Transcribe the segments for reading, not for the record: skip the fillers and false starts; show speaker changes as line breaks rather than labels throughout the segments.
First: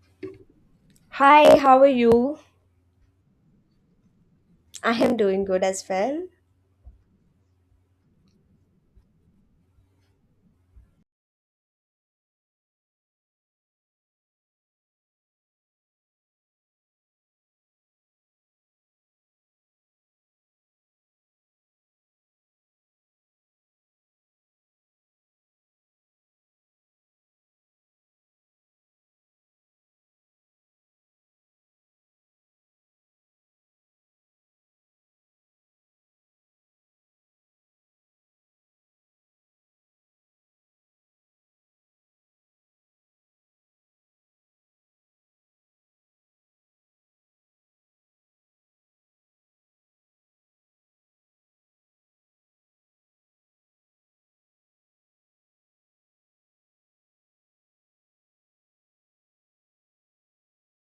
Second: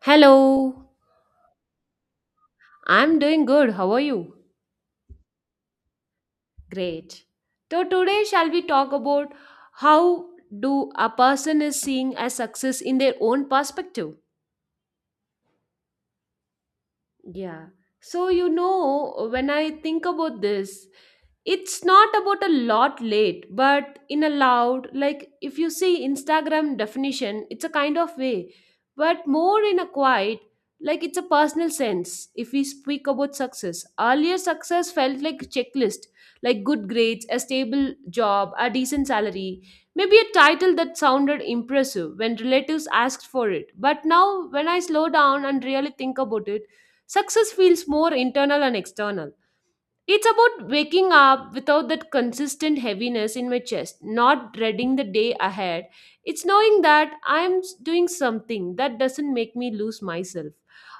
Hello,
Hi, how are you?
I'm doing good. How are you?
I am doing good as well.
Great. So today shall we talk about how do a person is seeing as success in their own perspective? Yeah. So you know, when I think about this, it's not about a lot late but in a loud like if you see instagram definition it's a kind of way but more in a quiet like it's a personal sense. If we speak about success, earlier success felt like a checklist, like good grades, a stable job, a decent salary, maybe a title that sounded impressive when relatives asked for it. But now when I slow down and really think about it, success feels more internal and external. It's about waking up without that consistent heaviness in my chest, not dreading the day ahead. It's knowing that doing something that doesn't make me lose myself.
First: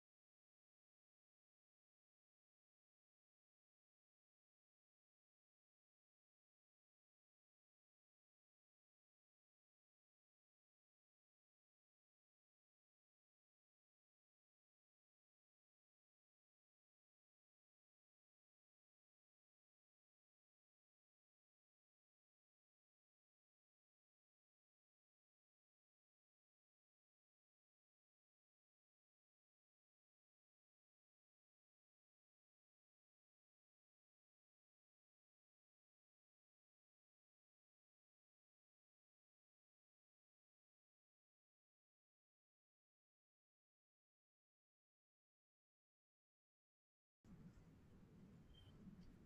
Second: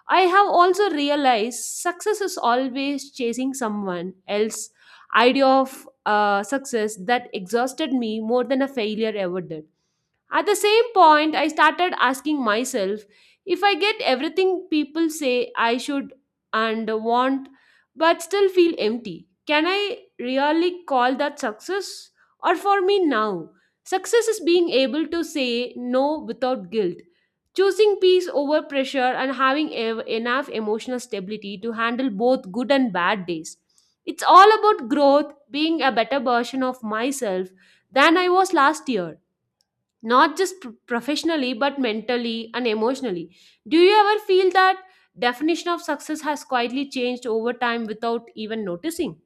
I have also realized success is always chasing someone else idea of success that exhausted me more than a failure ever did. At the same point, I started asking myself, if I get everything people say I should and want but still feel empty, can I really call that success? Or for me now, success is being able to say no without guilt, choosing peace over pressure, and having enough emotional stability to handle both good and bad days. It's all about growth, being a better version of myself than I was last year, not just professionally but mentally and emotionally. Do you ever feel that definition of success has quietly changed over time without even noticing?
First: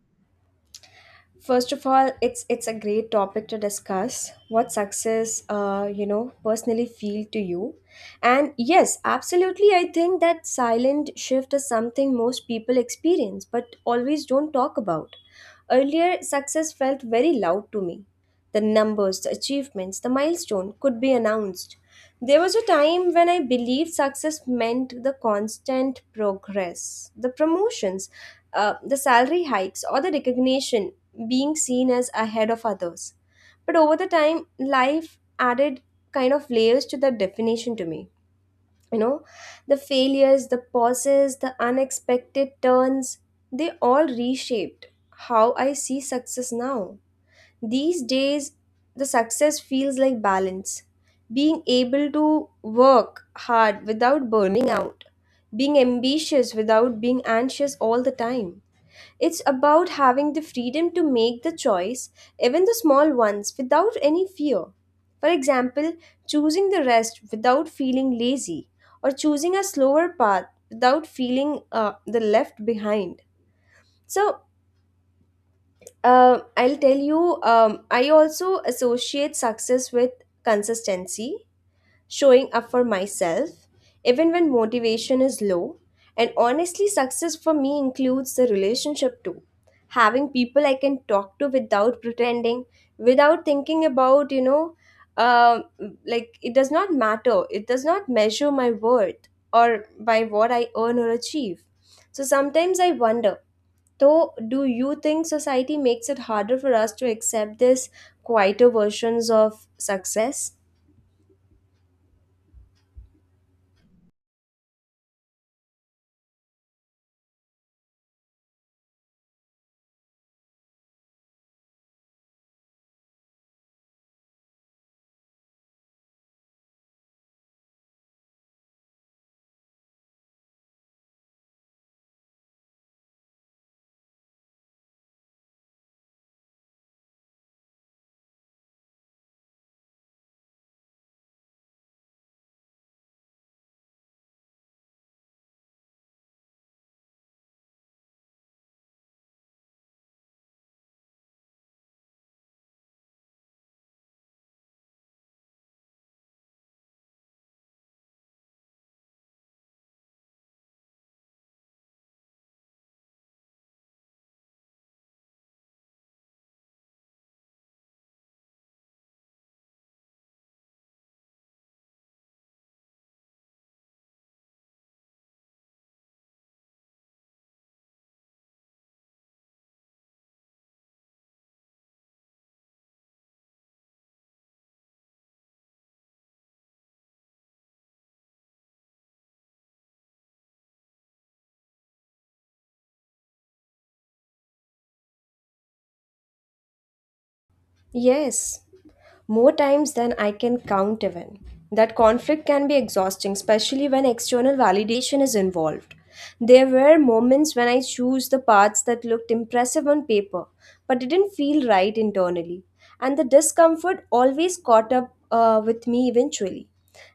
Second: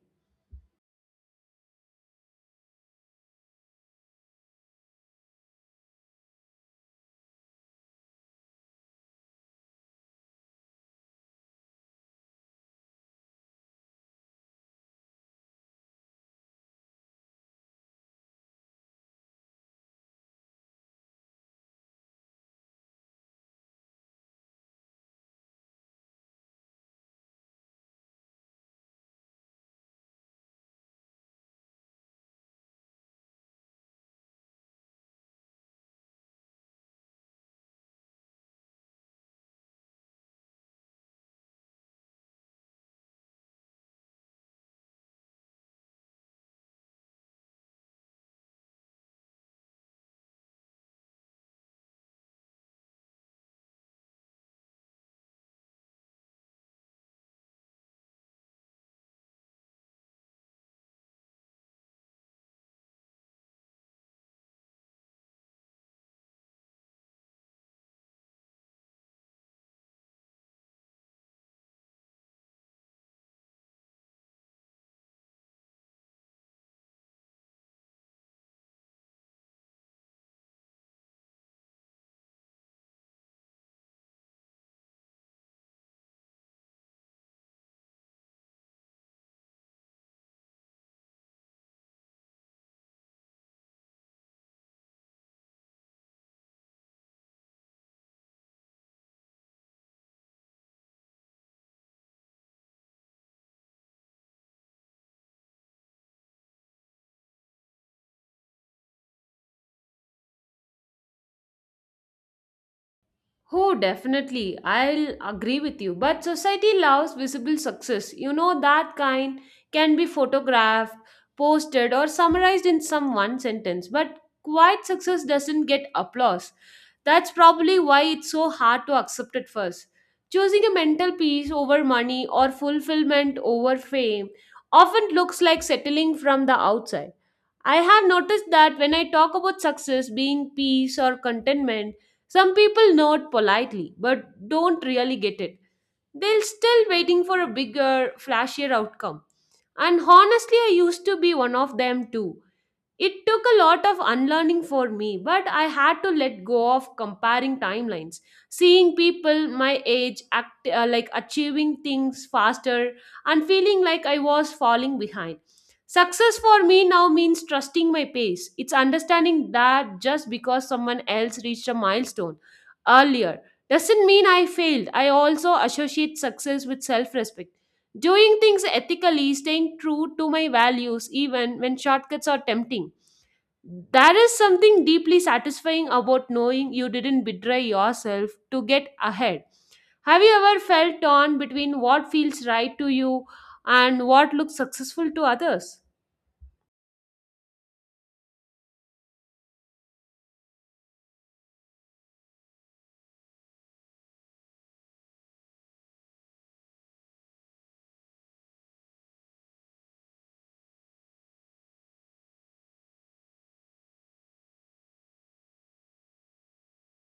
First of all, it's a great topic to discuss. What success, you know, personally feel to you, and yes, absolutely, I think that silent shift is something most people experience, but always don't talk about. Earlier, success felt very loud to me. The numbers, the achievements, the milestone could be announced. There was a time when I believed success meant the constant progress, the promotions, the salary hikes, or the recognition being seen as ahead of others. But over the time, life added kind of layers to that definition to me. You know, the failures, the pauses, the unexpected turns, they all reshaped how I see success now. These days, the success feels like balance. Being able to work hard without burning out, being ambitious without being anxious all the time. It's about having the freedom to make the choice, even the small ones, without any fear. For example, choosing the rest without feeling lazy, or choosing a slower path without feeling the left behind. So I'll tell you, I also associate success with consistency, showing up for myself, even when motivation is low. And honestly, success for me includes the relationship too. Having people I can talk to without pretending, without thinking about, you know, um like it does not matter. It does not measure my worth or by what I earn or achieve. So sometimes I wonder so, do you think society makes it harder for us to accept this quieter versions of success?
Oh, definitely. I'll agree with you. But society loves visible success. You know, that kind can be photographed, posted, or summarized in some one sentence. But quiet success doesn't get applause. That's probably why it's so hard to accept at first. Choosing a mental peace over money or fulfillment over fame often looks like settling from the outside. I have noticed that when I talk about success being peace or contentment, some people nod politely but don't really get it. They're still waiting for a bigger, flashier outcome. And honestly, I used to be one of them too. It took a lot of unlearning for me, but I had to let go of comparing timelines. Seeing people my age act, like achieving things faster and feeling like I was falling behind. Success for me now means trusting my pace. It's understanding that just because someone else reached a milestone earlier doesn't mean I failed. I also associate success with self respect. Doing things ethically, staying true to my values, even when shortcuts are tempting. There is something deeply satisfying about knowing you didn't betray yourself to get ahead. Have you ever felt torn between what feels right to you and what looks successful to others?
Yes, more times than I can count even. That conflict can be exhausting, especially when external validation is involved. There were moments when I chose the paths that looked impressive on paper, but didn't feel right internally. And the discomfort always caught up with me eventually.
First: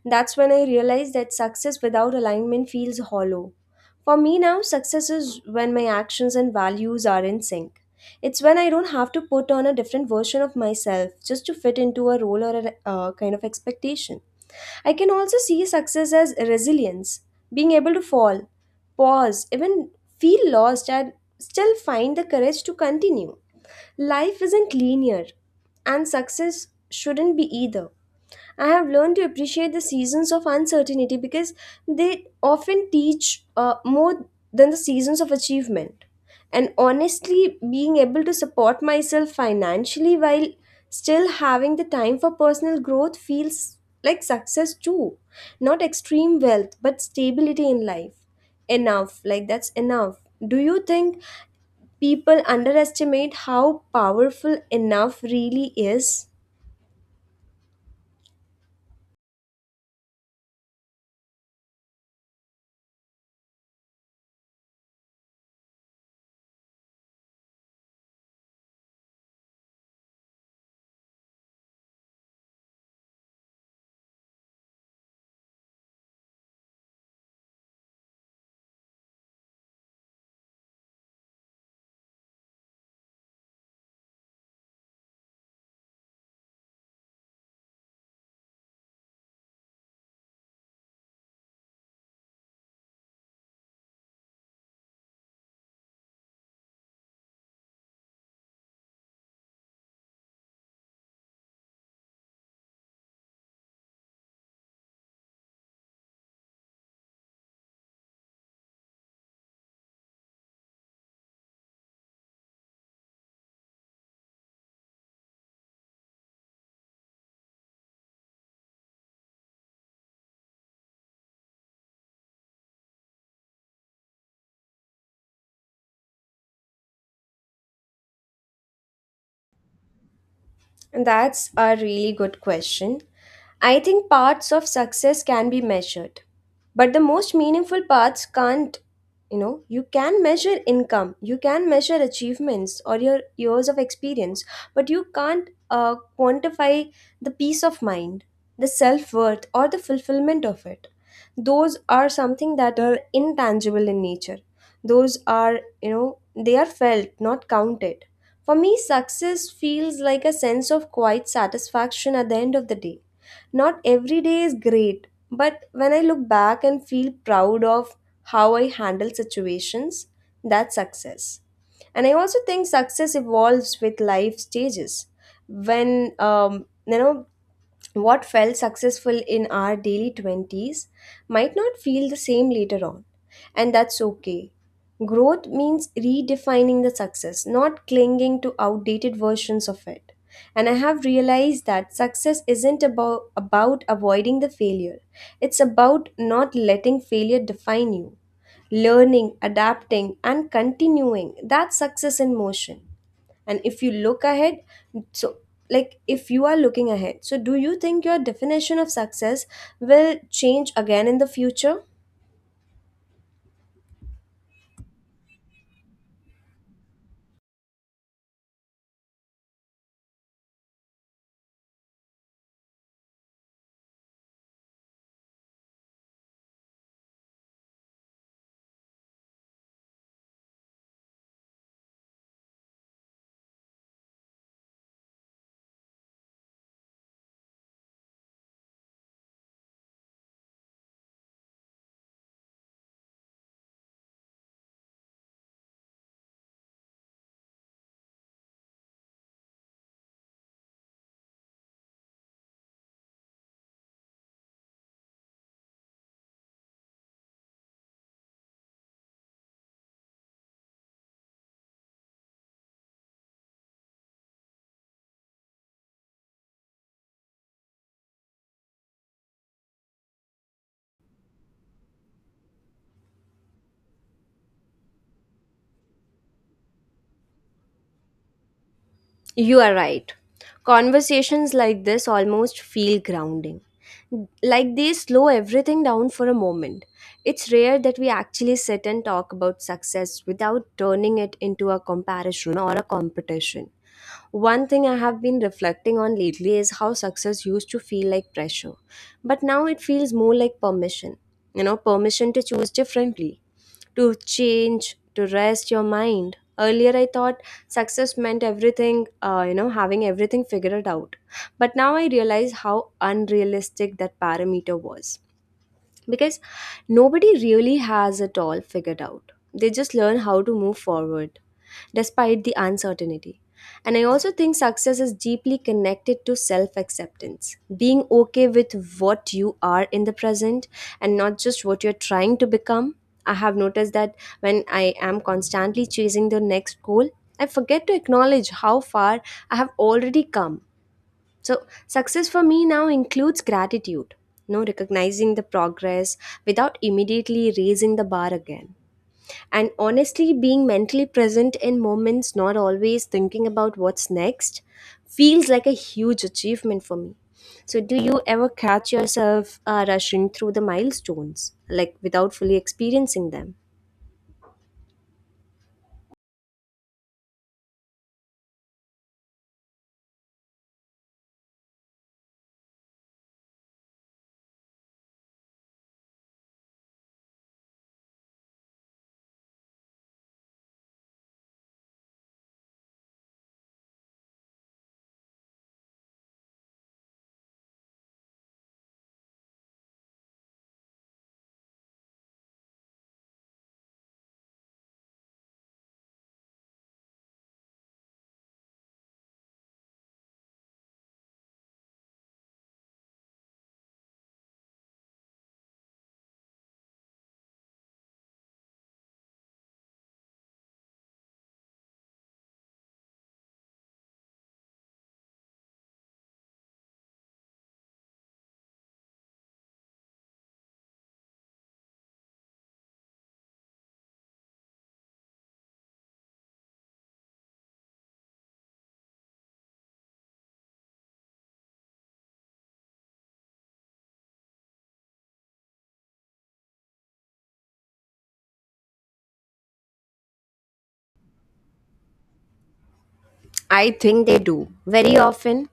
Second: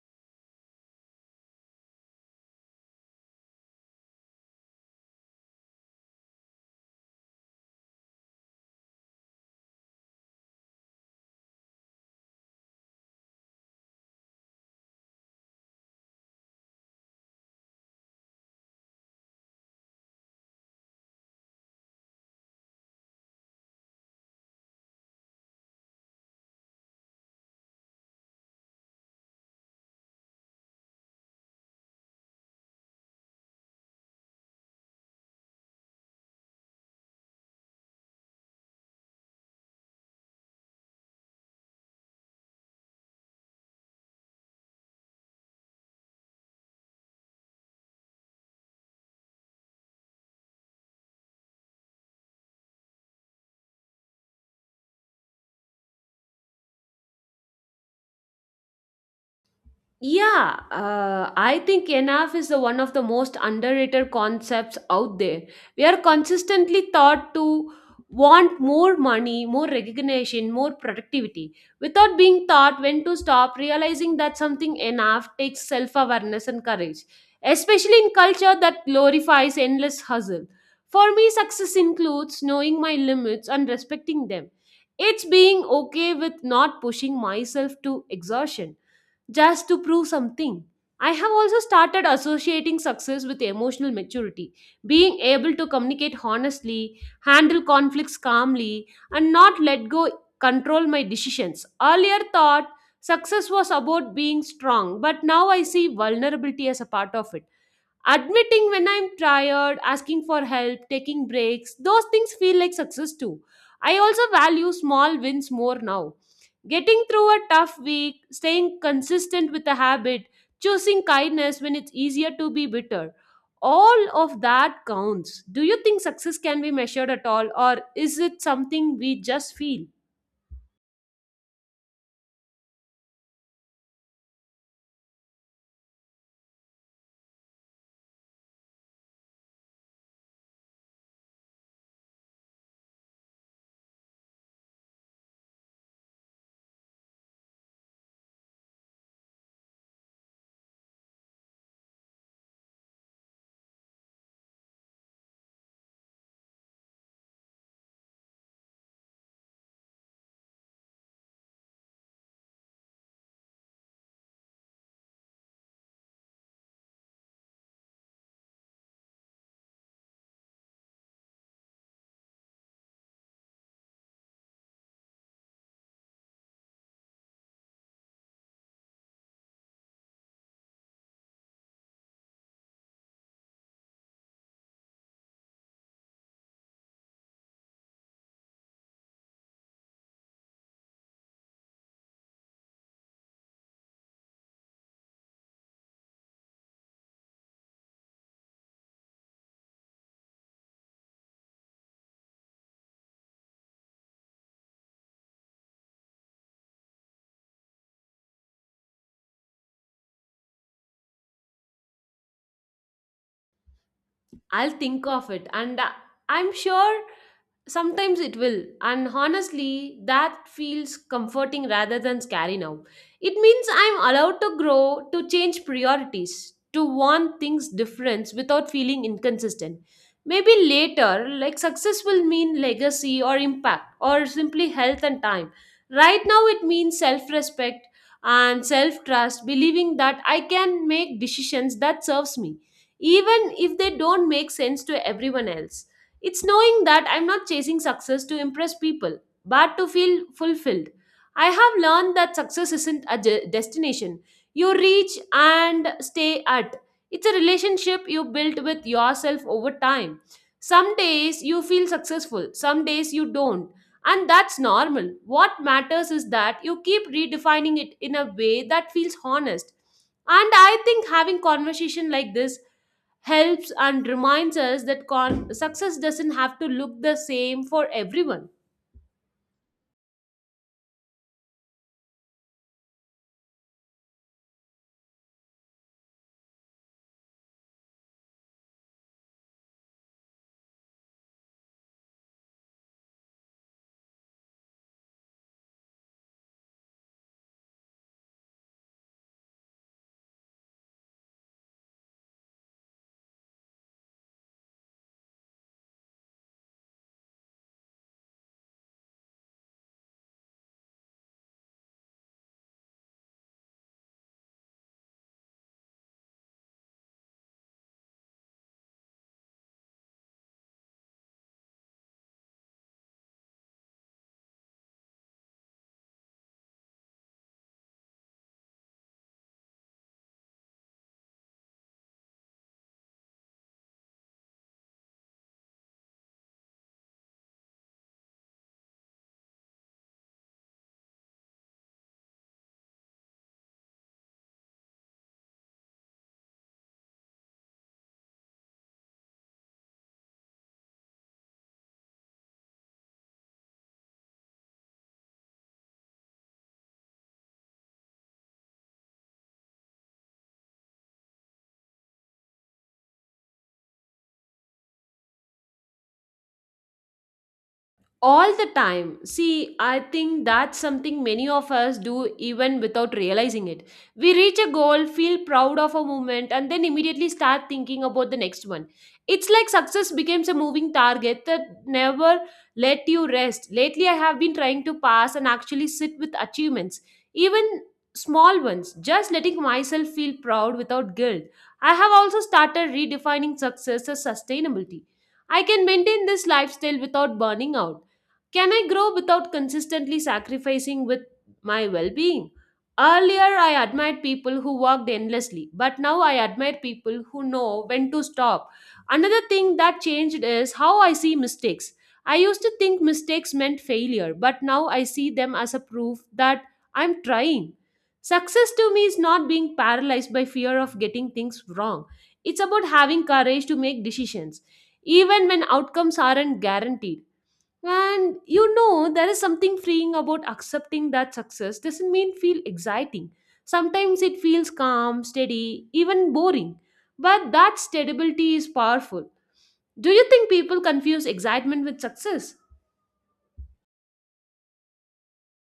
That's when I realized that success without alignment feels hollow. For me now, success is when my actions and values are in sync. It's when I don't have to put on a different version of myself just to fit into a role or a kind of expectation. I can also see success as resilience, being able to fall, pause, even feel lost, and still find the courage to continue. Life isn't linear, and success shouldn't be either. I have learned to appreciate the seasons of uncertainty because they often teach more than the seasons of achievement. And honestly, being able to support myself financially while still having the time for personal growth feels like success too. Not extreme wealth, but stability in life. Enough, like that's enough. Do you think people underestimate how powerful enough really is?
Yeah, I think enough is the one of the most underrated concepts out there. We are consistently taught to want more money, more recognition, more productivity, without being taught when to stop, realizing that something enough takes self awareness and courage, especially in culture that glorifies endless hustle. For me, success includes knowing my limits and respecting them. It's being okay with not pushing myself to exhaustion just to prove something. I have also started associating success with emotional maturity, being able to communicate honestly, handle conflicts calmly, and not let go control my decisions. Earlier thought success was about being strong, but now I see vulnerability as a part of it. Admitting when I'm tired, asking for help, taking breaks, those things feel like success too. I also value small wins more now. Getting through a tough week, staying consistent with a habit, choosing kindness when it's easier to be bitter. All of that counts. Do you think success can be measured at all, or is it something we just feel?
And That's a really good question. I think parts of success can be measured, but the most meaningful parts can't. You know, you can measure income, you can measure achievements or your years of experience, but you can't quantify the peace of mind, the self worth, or the fulfillment of it. Those are something that are intangible in nature. Those are, you know, they are felt, not counted. For me, success feels like a sense of quiet satisfaction at the end of the day. Not every day is great, but when I look back and feel proud of how I handle situations, that's success. And I also think success evolves with life stages. When you know what felt successful in our daily 20s might not feel the same later on, and that's okay. Growth means redefining the success, not clinging to outdated versions of it. And I have realized that success isn't about avoiding the failure, it's about not letting failure define you. Learning, adapting, and continuing that's success in motion, and if you look ahead, so like if you are looking ahead, so do you think your definition of success will change again in the future?
I'll think of it, and I'm sure sometimes it will. And honestly, that feels comforting rather than scary now. It means I'm allowed to grow, to change priorities, to want things different without feeling inconsistent. Maybe later, like success will mean legacy or impact or simply health and time. Right now, it means self respect and self trust, believing that I can make decisions that serves me even if they don't make sense to everyone else. It's knowing that I'm not chasing success to impress people, but to feel fulfilled. I have learned that success isn't a destination you reach and stay at. It's a relationship you build with yourself over time. Some days you feel successful, some days you don't. And that's normal. What matters is that you keep redefining it in a way that feels honest. And I think having conversation like this helps and reminds us that success doesn't have to look the same for everyone.
You are right. Conversations like this almost feel grounding. Like they slow everything down for a moment. It's rare that we actually sit and talk about success without turning it into a comparison or a competition. One thing I have been reflecting on lately is how success used to feel like pressure, but now it feels more like permission. You know, permission to choose differently, to change, to rest your mind. Earlier, I thought success meant everything, you know, having everything figured out. But now I realize how unrealistic that parameter was because nobody really has it all figured out. They just learn how to move forward despite the uncertainty. And I also think success is deeply connected to self acceptance, being okay with what you are in the present and not just what you're trying to become. I have noticed that when I am constantly chasing the next goal, I forget to acknowledge how far I have already come. So, success for me now includes gratitude, you know, recognizing the progress without immediately raising the bar again. And honestly, being mentally present in moments, not always thinking about what's next, feels like a huge achievement for me. So, do you ever catch yourself rushing through the milestones, like without fully experiencing them?
All the time. See, I think that's something many of us do even without realizing it. We reach a goal, feel proud of a moment, and then immediately start thinking about the next one. It's like success becomes a moving target that never let you rest. Lately I have been trying to pass and actually sit with achievements, even small ones, just letting myself feel proud without guilt. I have also started redefining success as sustainability. I can maintain this lifestyle without burning out. Can I grow without consistently sacrificing with my well being? Earlier, I admired people who worked endlessly, but now I admire people who know when to stop. Another thing that changed is how I see mistakes. I used to think mistakes meant failure, but now I see them as a proof that I'm trying. Success to me is not being paralyzed by fear of getting things wrong, it's about having courage to make decisions, even when outcomes aren't guaranteed. And you know, there is something freeing about accepting that success doesn't mean feel exciting. Sometimes it feels calm, steady, even boring. But that stability is powerful. Do you think people confuse excitement with success?
I think they do, very often.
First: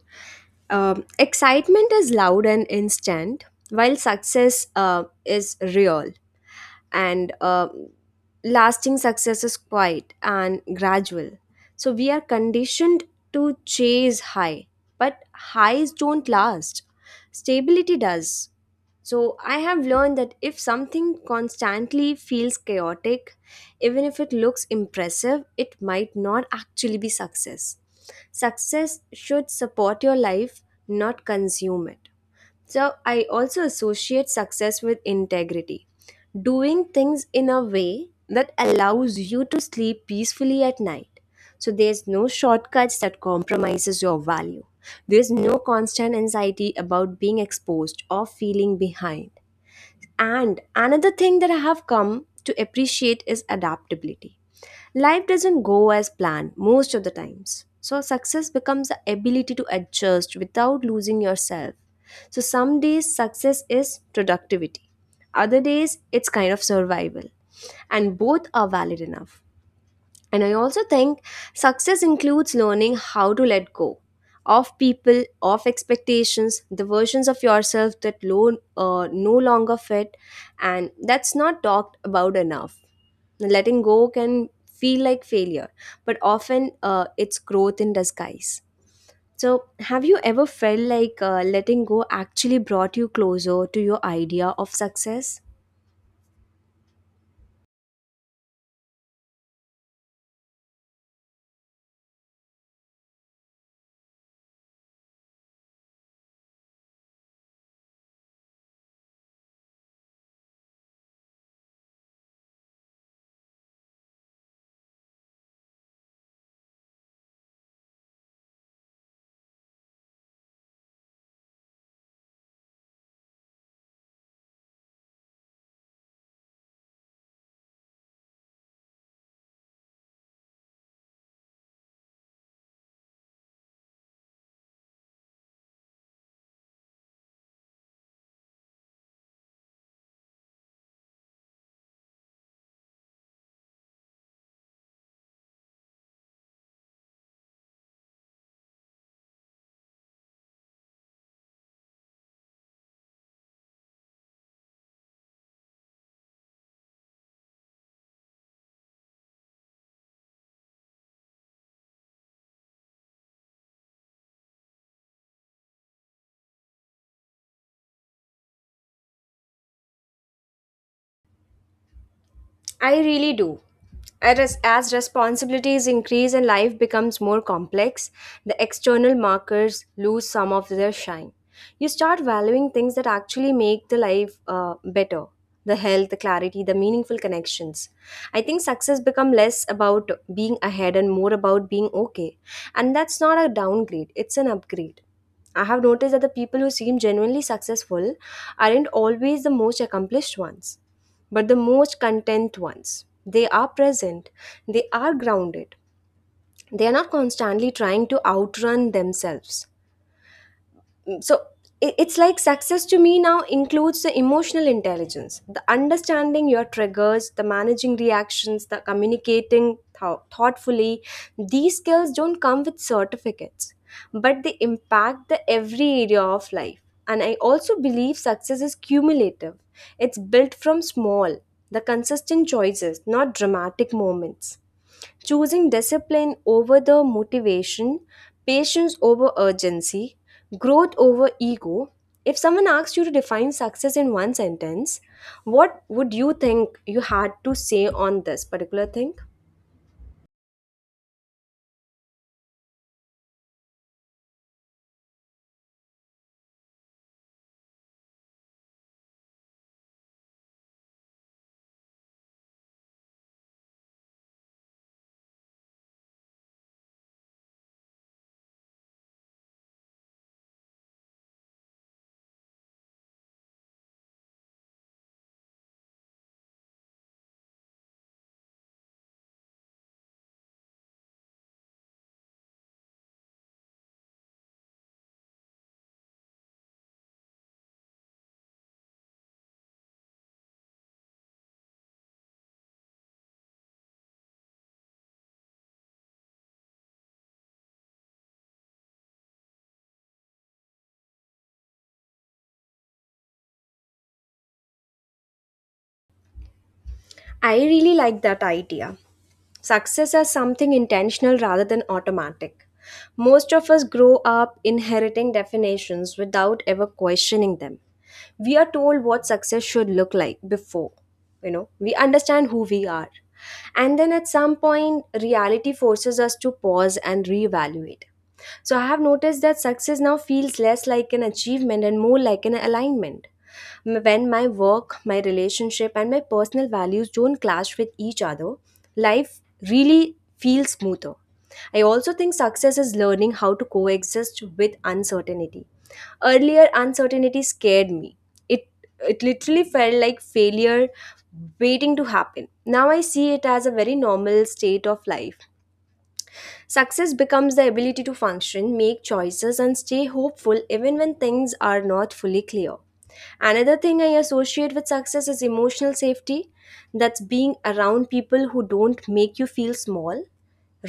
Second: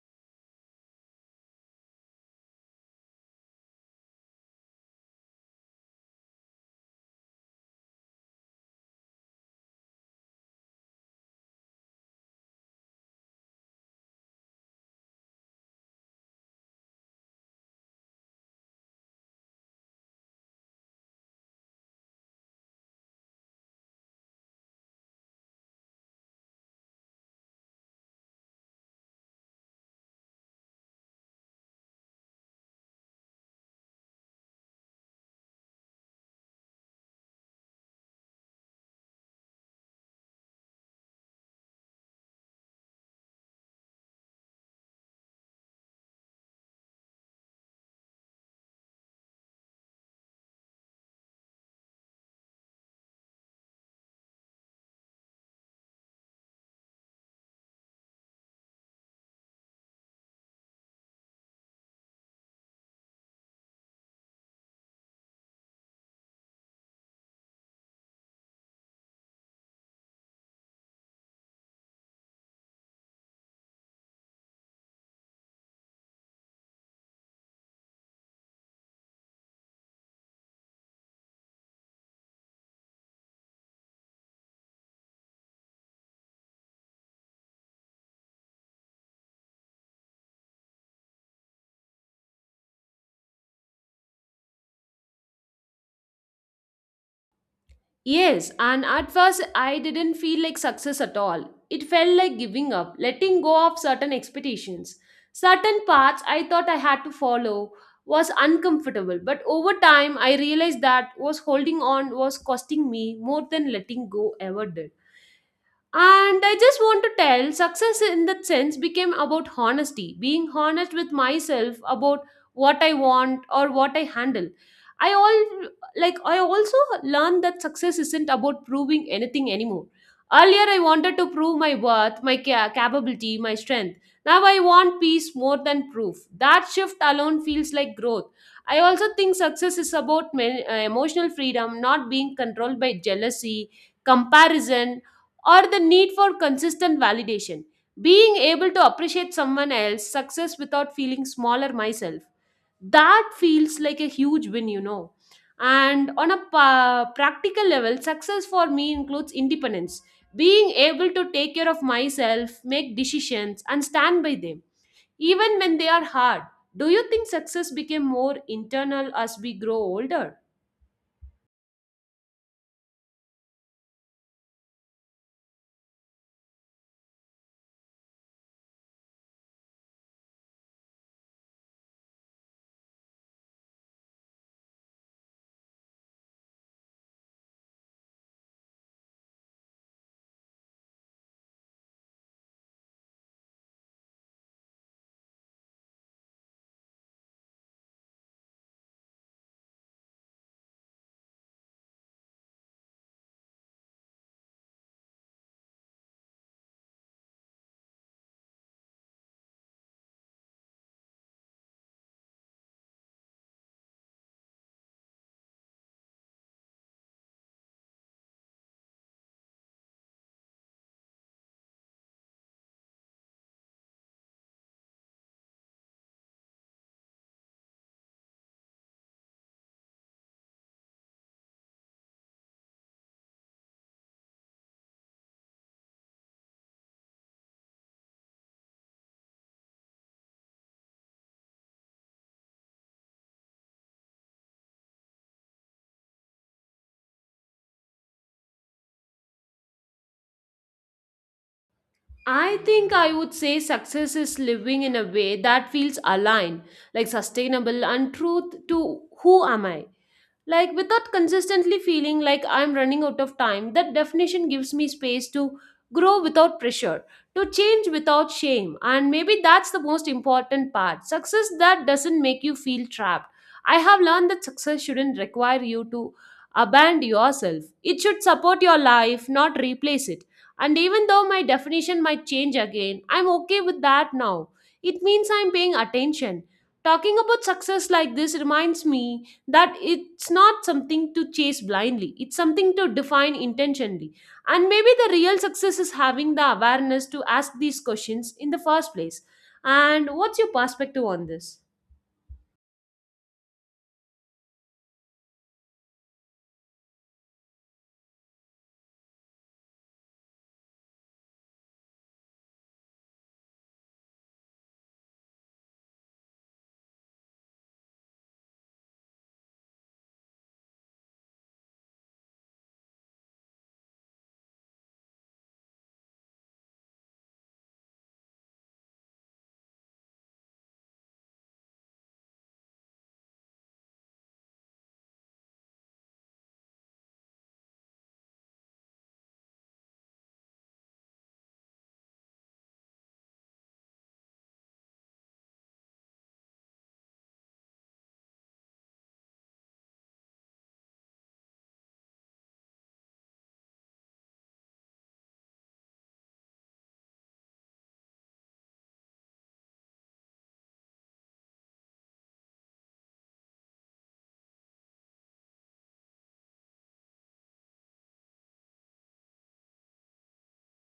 Excitement is loud and instant, while success is real and lasting success is quiet and gradual. So we are conditioned to chase high, but highs don't last. Stability does. So I have learned that if something constantly feels chaotic, even if it looks impressive, it might not actually be success. Success should support your life, not consume it. So I also associate success with integrity, doing things in a way that allows you to sleep peacefully at night. So there's no shortcuts that compromises your value. There's no constant anxiety about being exposed or feeling behind. And another thing that I have come to appreciate is adaptability. Life doesn't go as planned most of the times. So success becomes the ability to adjust without losing yourself. So some days success is productivity. Other days it's kind of survival. And both are valid enough. And I also think success includes learning how to let go of people, of expectations, the versions of yourself that no longer fit. And that's not talked about enough. Letting go can feel like failure, but often it's growth in disguise. So, have you ever felt like letting go actually brought you closer to your idea of success?
Yes, and at first I didn't feel like success at all. It felt like giving up, letting go of certain expectations. Certain paths I thought I had to follow was uncomfortable, but over time I realized that was holding on was costing me more than letting go ever did. And I just want to tell success in that sense became about honesty, being honest with myself about what I want or what I handle. I all like I also learned that success isn't about proving anything anymore. Earlier I wanted to prove my worth, my capability, my strength. Now I want peace more than proof. That shift alone feels like growth. I also think success is about emotional freedom, not being controlled by jealousy, comparison or the need for consistent validation. Being able to appreciate someone else's success without feeling smaller myself. That feels like a huge win, you know. And on a practical level, success for me includes independence. Being able to take care of myself, make decisions, and stand by them, even when they are hard. Do you think success became more internal as we grow older?
I really do. As responsibilities increase and life becomes more complex, the external markers lose some of their shine. You start valuing things that actually make the life better, the health, the clarity, the meaningful connections. I think success become less about being ahead and more about being okay. And that's not a downgrade, it's an upgrade. I have noticed that the people who seem genuinely successful aren't always the most accomplished ones but the most content ones. They are present, they are grounded, they are not constantly trying to outrun themselves. So it's like success to me now includes the emotional intelligence, the understanding your triggers, the managing reactions, the communicating thoughtfully. These skills don't come with certificates, but they impact the every area of life. And I also believe success is cumulative. It's built from small, the consistent choices, not dramatic moments. Choosing discipline over the motivation, patience over urgency, growth over ego. If someone asks you to define success in one sentence, what would you think you had to say on this particular thing?
I think I would say success is living in a way that feels aligned, like sustainable and truth to who am I. Like, without consistently feeling like I'm running out of time, that definition gives me space to grow without pressure, to change without shame. And maybe that's the most important part success that doesn't make you feel trapped. I have learned that success shouldn't require you to abandon yourself, it should support your life, not replace it. And even though my definition might change again, I'm okay with that now. It means I'm paying attention. Talking about success like this reminds me that it's not something to chase blindly, it's something to define intentionally. And maybe the real success is having the awareness to ask these questions in the first place. And what's your perspective on this?
I really like that idea. Success as something intentional rather than automatic. Most of us grow up inheriting definitions without ever questioning them. We are told what success should look like before, you know, we understand who we are. And then at some point reality forces us to pause and reevaluate. So I have noticed that success now feels less like an achievement and more like an alignment. When my work, my relationship and my personal values don't clash with each other, life really feels smoother. I also think success is learning how to coexist with uncertainty. Earlier, uncertainty scared me. It it literally felt like failure waiting to happen. Now I see it as a very normal state of life. Success becomes the ability to function, make choices, and stay hopeful even when things are not fully clear. Another thing I associate with success is emotional safety. That's being around people who don't make you feel small,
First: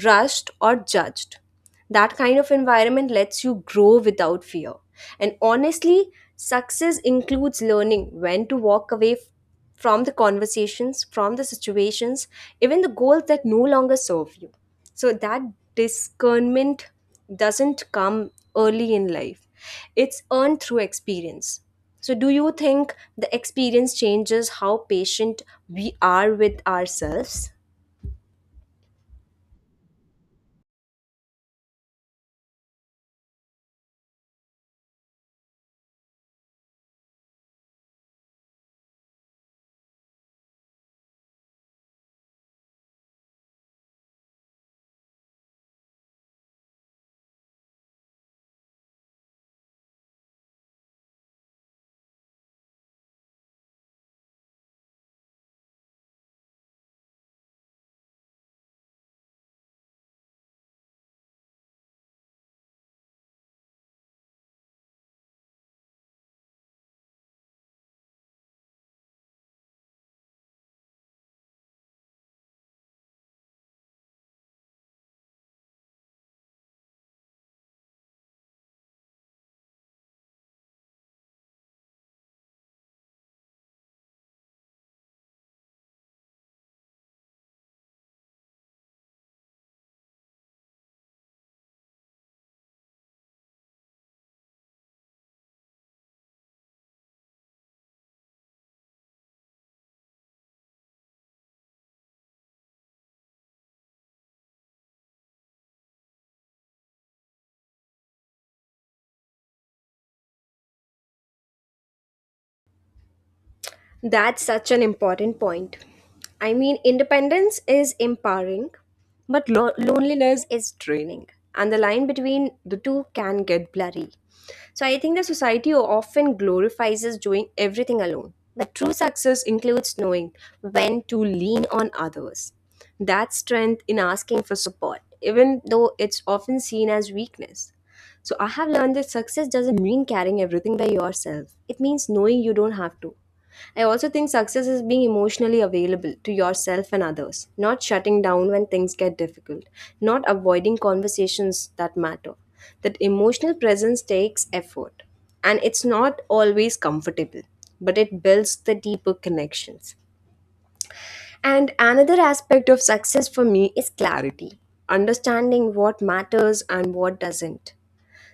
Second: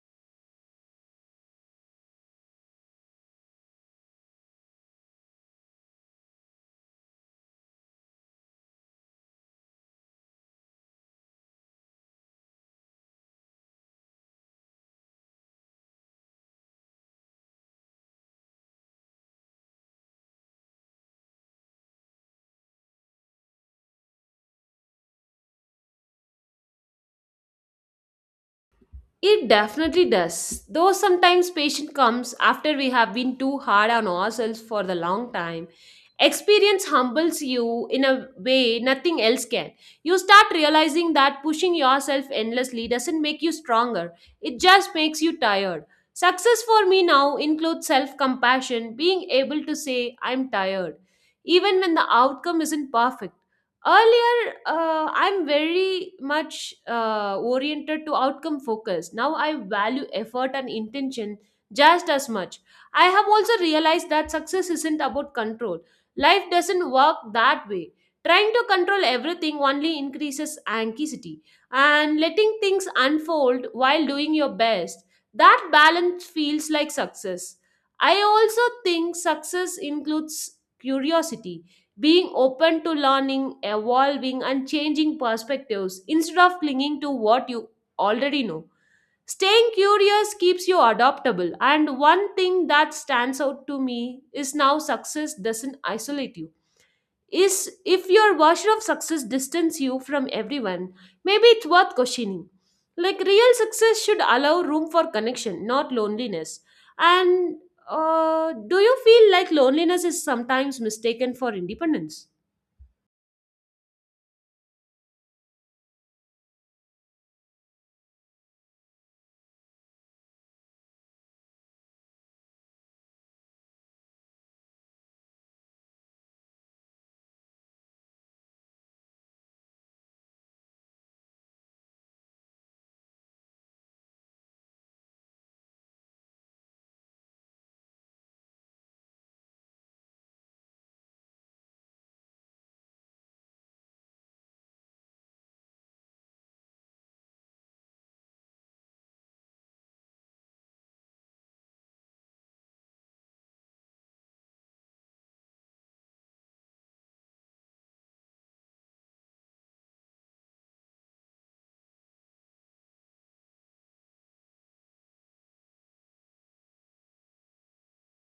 rushed, or judged. That kind of environment lets you grow without fear. And honestly, success includes learning when to walk away from the conversations, from the situations, even the goals that no longer serve you. So that discernment doesn't come early in life, it's earned through experience. So, do you think the experience changes how patient we are with ourselves?
It definitely does. Though sometimes patience comes after we have been too hard on ourselves for the long time. Experience humbles you in a way nothing else can. You start realizing that pushing yourself endlessly doesn't make you stronger, it just makes you tired. Success for me now includes self compassion, being able to say, I'm tired, even when the outcome isn't perfect. Earlier I'm very much oriented to outcome focus. Now I value effort and intention just as much. I have also realized that success isn't about control. Life doesn't work that way. Trying to control everything only increases anxiety, and letting things unfold while doing your best, that balance feels like success. I also think success includes curiosity, being open to learning, evolving, and changing perspectives instead of clinging to what you already know. Staying curious keeps you adaptable, and one thing that stands out to me is now success doesn't isolate you. Is if your version of success distance you from everyone, maybe it's worth questioning. Like real success should allow room for connection, not loneliness. And Do you feel like loneliness is sometimes mistaken for independence?
That's such an important point. I mean, independence is empowering, but loneliness is draining, and the line between the two can get blurry. So I think the society often glorifies us doing everything alone. But true success includes knowing when to lean on others. That strength in asking for support, even though it's often seen as weakness. So I have learned that success doesn't mean carrying everything by yourself. It means knowing you don't have to. I also think success is being emotionally available to yourself and others, not shutting down when things get difficult, not avoiding conversations that matter. That emotional presence takes effort and it's not always comfortable, but it builds the deeper connections. And another aspect of success for me is clarity, understanding what matters and what doesn't.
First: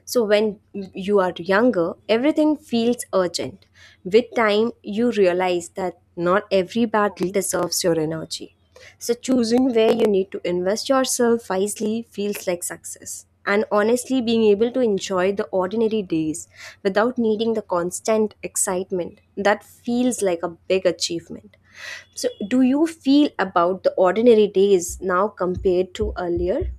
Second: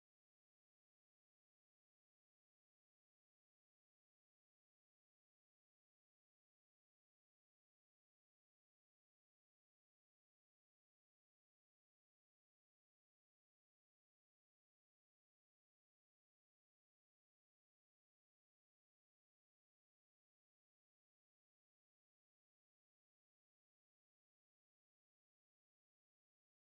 So when you are younger, everything feels urgent. With time, you realize that not every battle deserves your energy. So choosing where you need to invest yourself wisely feels like success. And honestly, being able to enjoy the ordinary days without needing the constant excitement, that feels like a big achievement. So, do you feel about the ordinary days now compared to earlier?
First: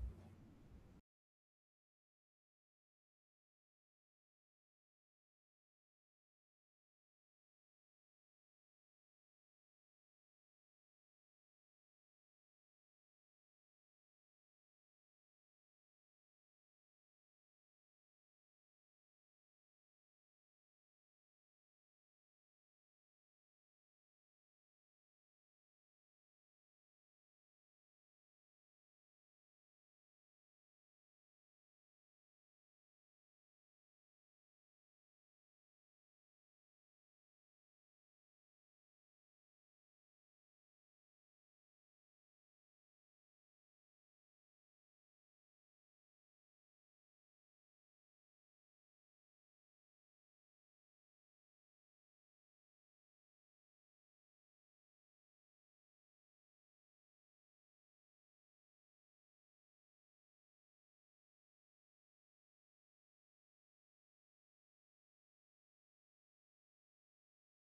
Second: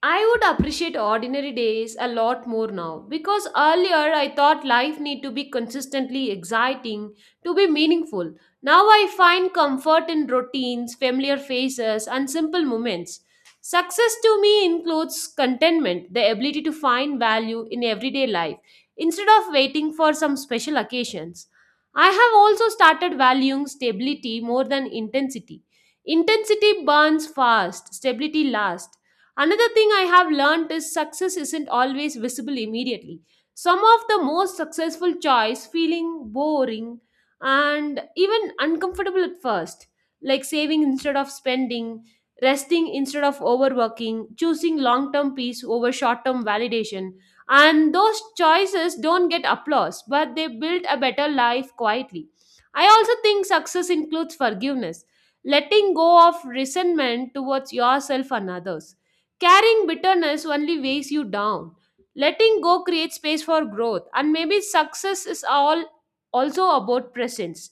I would appreciate ordinary days a lot more now because earlier I thought life need to be consistently exciting to be meaningful. Now I find comfort in routines, familiar faces and simple moments. Success to me includes contentment, the ability to find value in everyday life instead of waiting for some special occasions. I have also started valuing stability more than intensity. Intensity burns fast, stability lasts. Another thing I have learned is success isn't always visible immediately. Some of the most successful choice feeling boring and even uncomfortable at first, like saving instead of spending, resting instead of overworking, choosing long-term peace over short-term validation. And those choices don't get applause, but they build a better life quietly. I also think success includes forgiveness, letting go of resentment towards yourself and others. Carrying bitterness only weighs you down. Letting go creates space for growth, and maybe success is all also about presence.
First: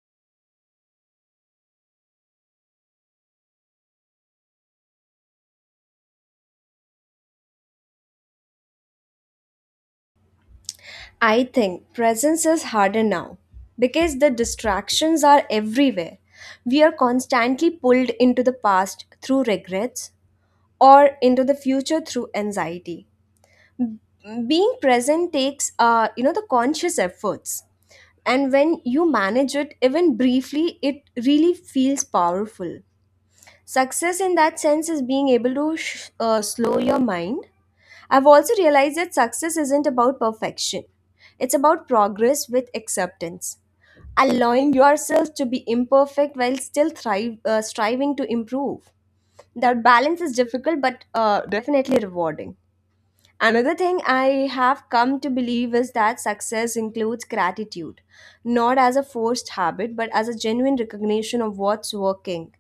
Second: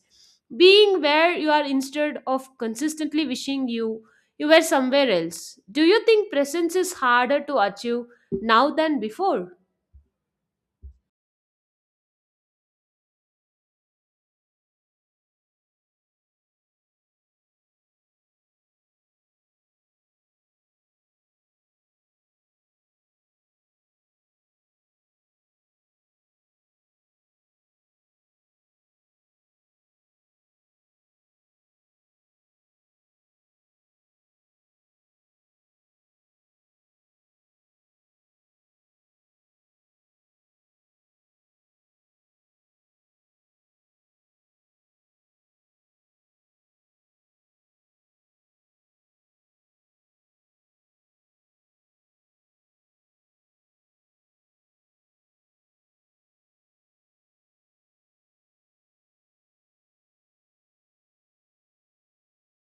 Being where you are instead of consistently wishing you were somewhere else. Do you think presence is harder to achieve now than before?
I think presence is harder now because the distractions are everywhere. We are constantly pulled into the past through regrets or into the future through anxiety. Being present takes you know the conscious efforts and when you manage it even briefly it really feels powerful. Success in that sense is being able to slow your mind. I've also realized that success isn't about perfection, it's about progress with acceptance, allowing yourself to be imperfect while still striving to improve. That balance is difficult but definitely rewarding. Another thing I have come to believe is that success includes gratitude, not as a forced habit, but as a genuine recognition of what's working.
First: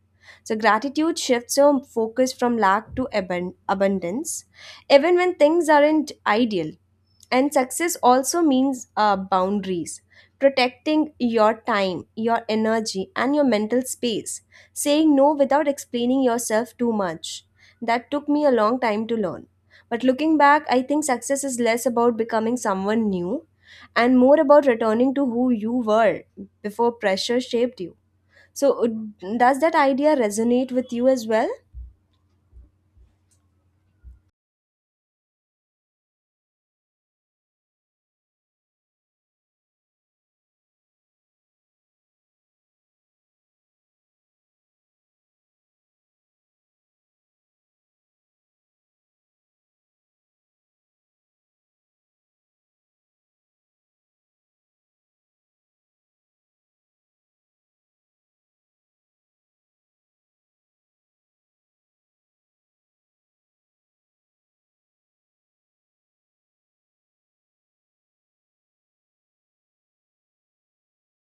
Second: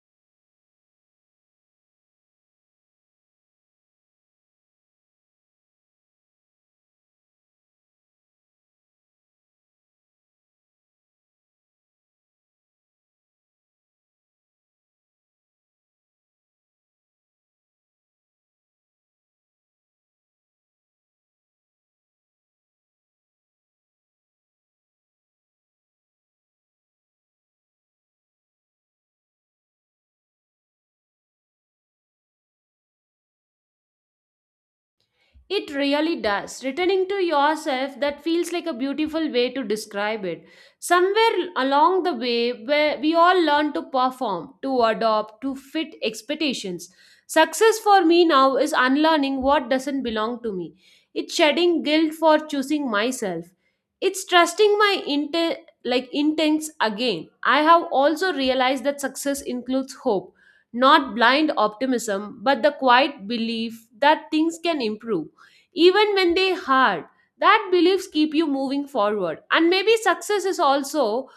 So, gratitude shifts your focus from lack to abundance, even when things aren't ideal. And success also means boundaries, protecting your time, your energy, and your mental space, saying no without explaining yourself too much. That took me a long time to learn. But looking back, I think success is less about becoming someone new and more about returning to who you were before pressure shaped you. So, does that idea resonate with you as well?
It really does. Returning to yourself, that feels like a beautiful way to describe it. Somewhere along the way, where we all learn to perform, to adopt, to fit expectations. Success for me now is unlearning what doesn't belong to me. It's shedding guilt for choosing myself. It's trusting my inte- like intents again. I have also realized that success includes hope, not blind optimism, but the quiet belief that things can improve even when they hard. That beliefs keep you moving forward, and maybe success is also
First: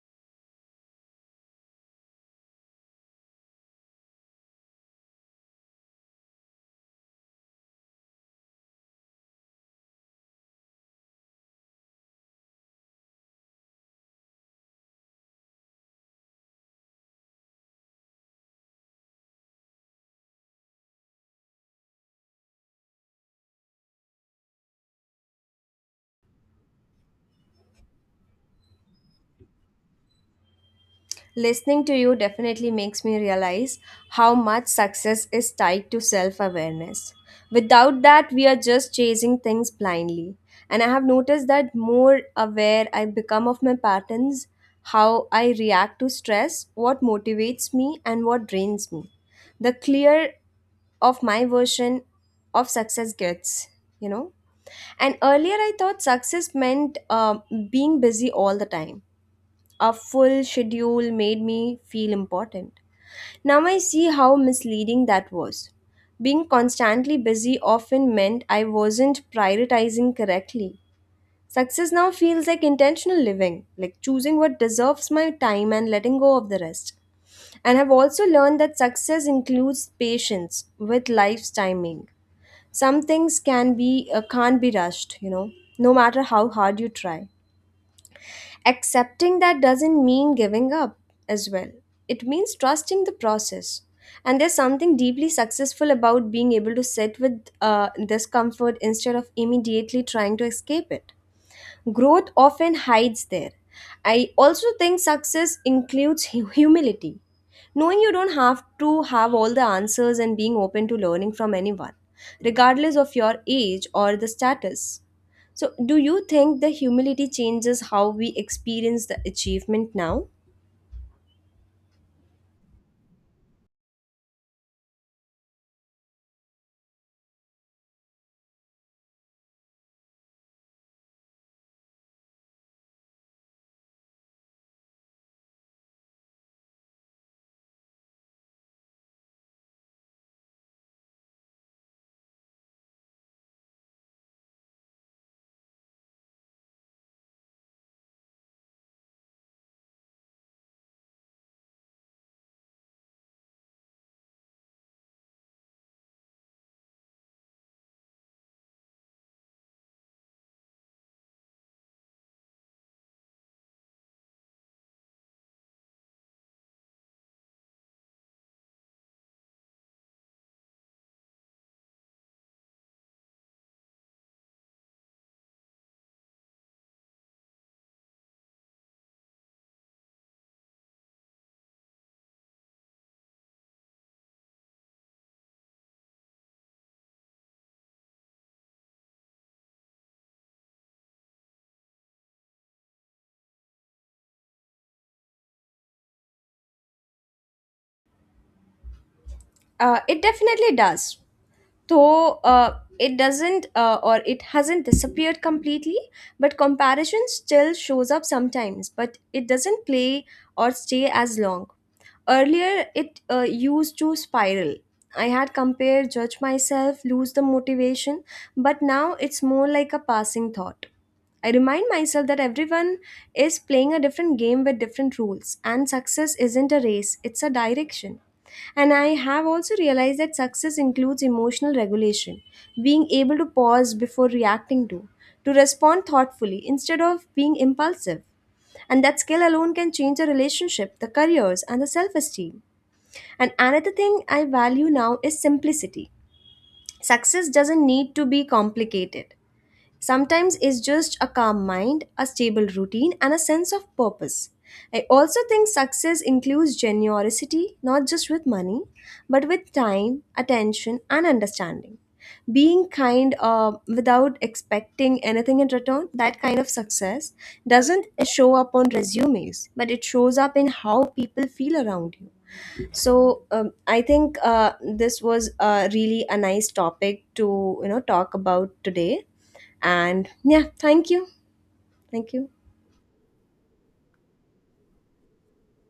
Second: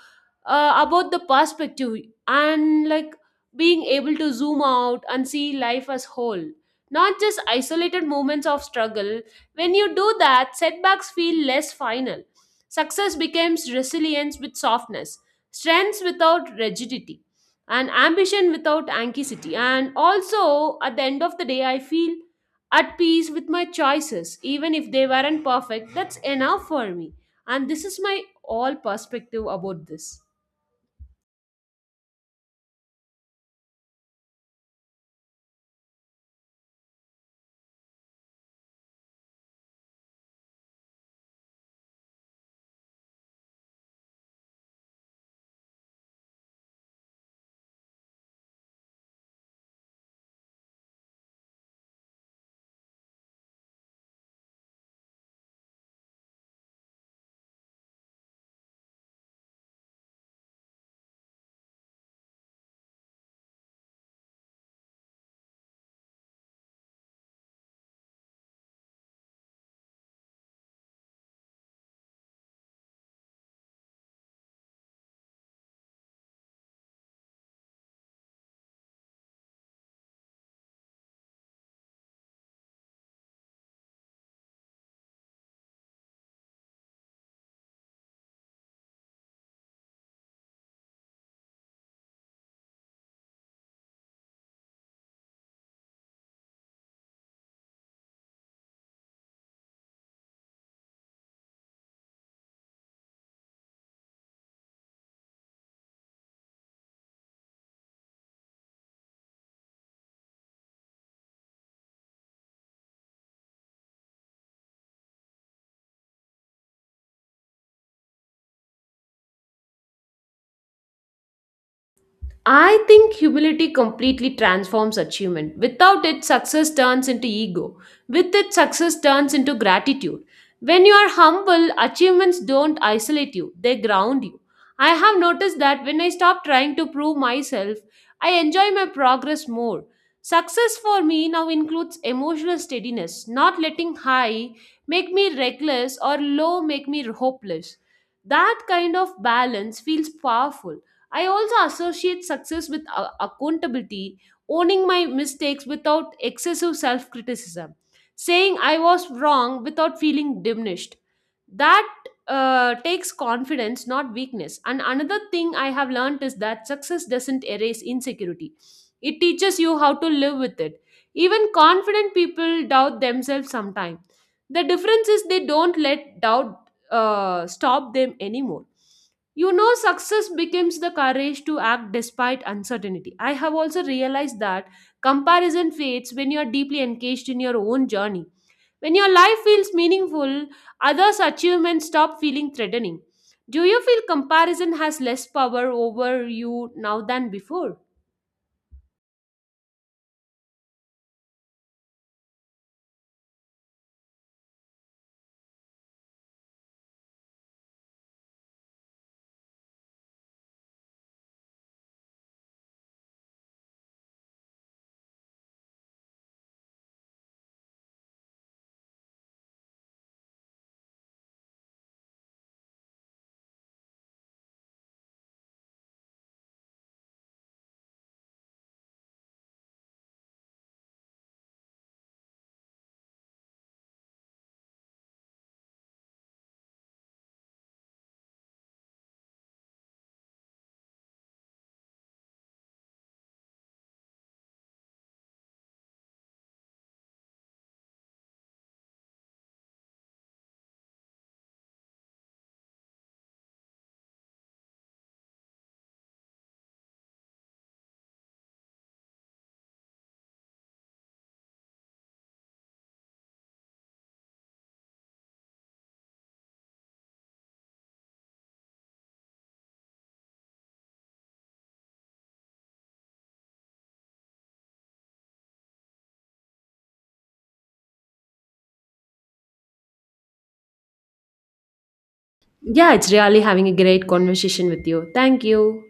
about the perspective, and like being able to zoom out and see life as whole, not just isolated moments of struggle. When you do that, setbacks feel less final. Success becomes resilience with softness, strength without rigidity, and ambition without anxiety. And also, at the end of the day, I feel at peace with my choices, even if they weren't perfect. That's enough for me. And this is my all perspective about this.
Listening to you definitely makes me realize how much success is tied to self awareness. Without that, we are just chasing things blindly. And I have noticed that more aware I become of my patterns, how I react to stress, what motivates me, and what drains me, the clear of my version of success gets, you know. And earlier, I thought success meant being busy all the time, a full schedule made me feel important. Now I see how misleading that was. Being constantly busy often meant I wasn't prioritizing correctly. Success now feels like intentional living, like choosing what deserves my time and letting go of the rest. And I've also learned that success includes patience with life's timing. Some things can be can't be rushed, you know, no matter how hard you try, accepting that doesn't mean giving up as well. It means trusting the process. And there's something deeply successful about being able to sit with discomfort instead of immediately trying to escape it. Growth often hides there. I also think success includes humility. Knowing you don't have to have all the answers and being open to learning from anyone, regardless of your age or the status. So, do you think the humility changes how we experience the achievement now?
I think humility completely transforms achievement. Without it, success turns into ego. With it, success turns into gratitude. When you are humble, achievements don't isolate you, they ground you. I have noticed that when I stop trying to prove myself, I enjoy my progress more. Success for me now includes emotional steadiness, not letting high make me reckless or low make me hopeless. That kind of balance feels powerful. I also associate success with accountability, owning my mistakes without excessive self criticism, saying I was wrong without feeling diminished. That takes confidence, not weakness. And another thing I have learned is that success doesn't erase insecurity, it teaches you how to live with it. Even confident people doubt themselves sometimes. The difference is they don't let doubt, stop them anymore. You know, success becomes the courage to act despite uncertainty. I have also realized that comparison fades when you are deeply engaged in your own journey. When your life feels meaningful, others' achievements stop feeling threatening. Do you feel comparison has less power over you now than before?
It definitely does. Though it doesn't, or it hasn't disappeared completely, but comparison still shows up sometimes, but it doesn't play or stay as long. Earlier it used to spiral. I had compare, judge myself, lose the motivation, but now it's more like a passing thought. I remind myself that everyone is playing a different game with different rules, and success isn't a race, it's a direction. And I have also realized that success includes emotional regulation, being able to pause before reacting to respond thoughtfully instead of being impulsive. And that skill alone can change a relationship, the careers, and the self esteem. And another thing I value now is simplicity. Success doesn't need to be complicated. Sometimes it's just a calm mind, a stable routine, and a sense of purpose. I also think success includes generosity, not just with money, but with time, attention, and understanding. Being kind without expecting anything in return, that kind of success doesn't show up on resumes, but it shows up in how people feel around you. So I think this was really a nice topic to talk about today and yeah, thank you. Thank you.
Yeah, it's really having a great conversation with you. Thank you.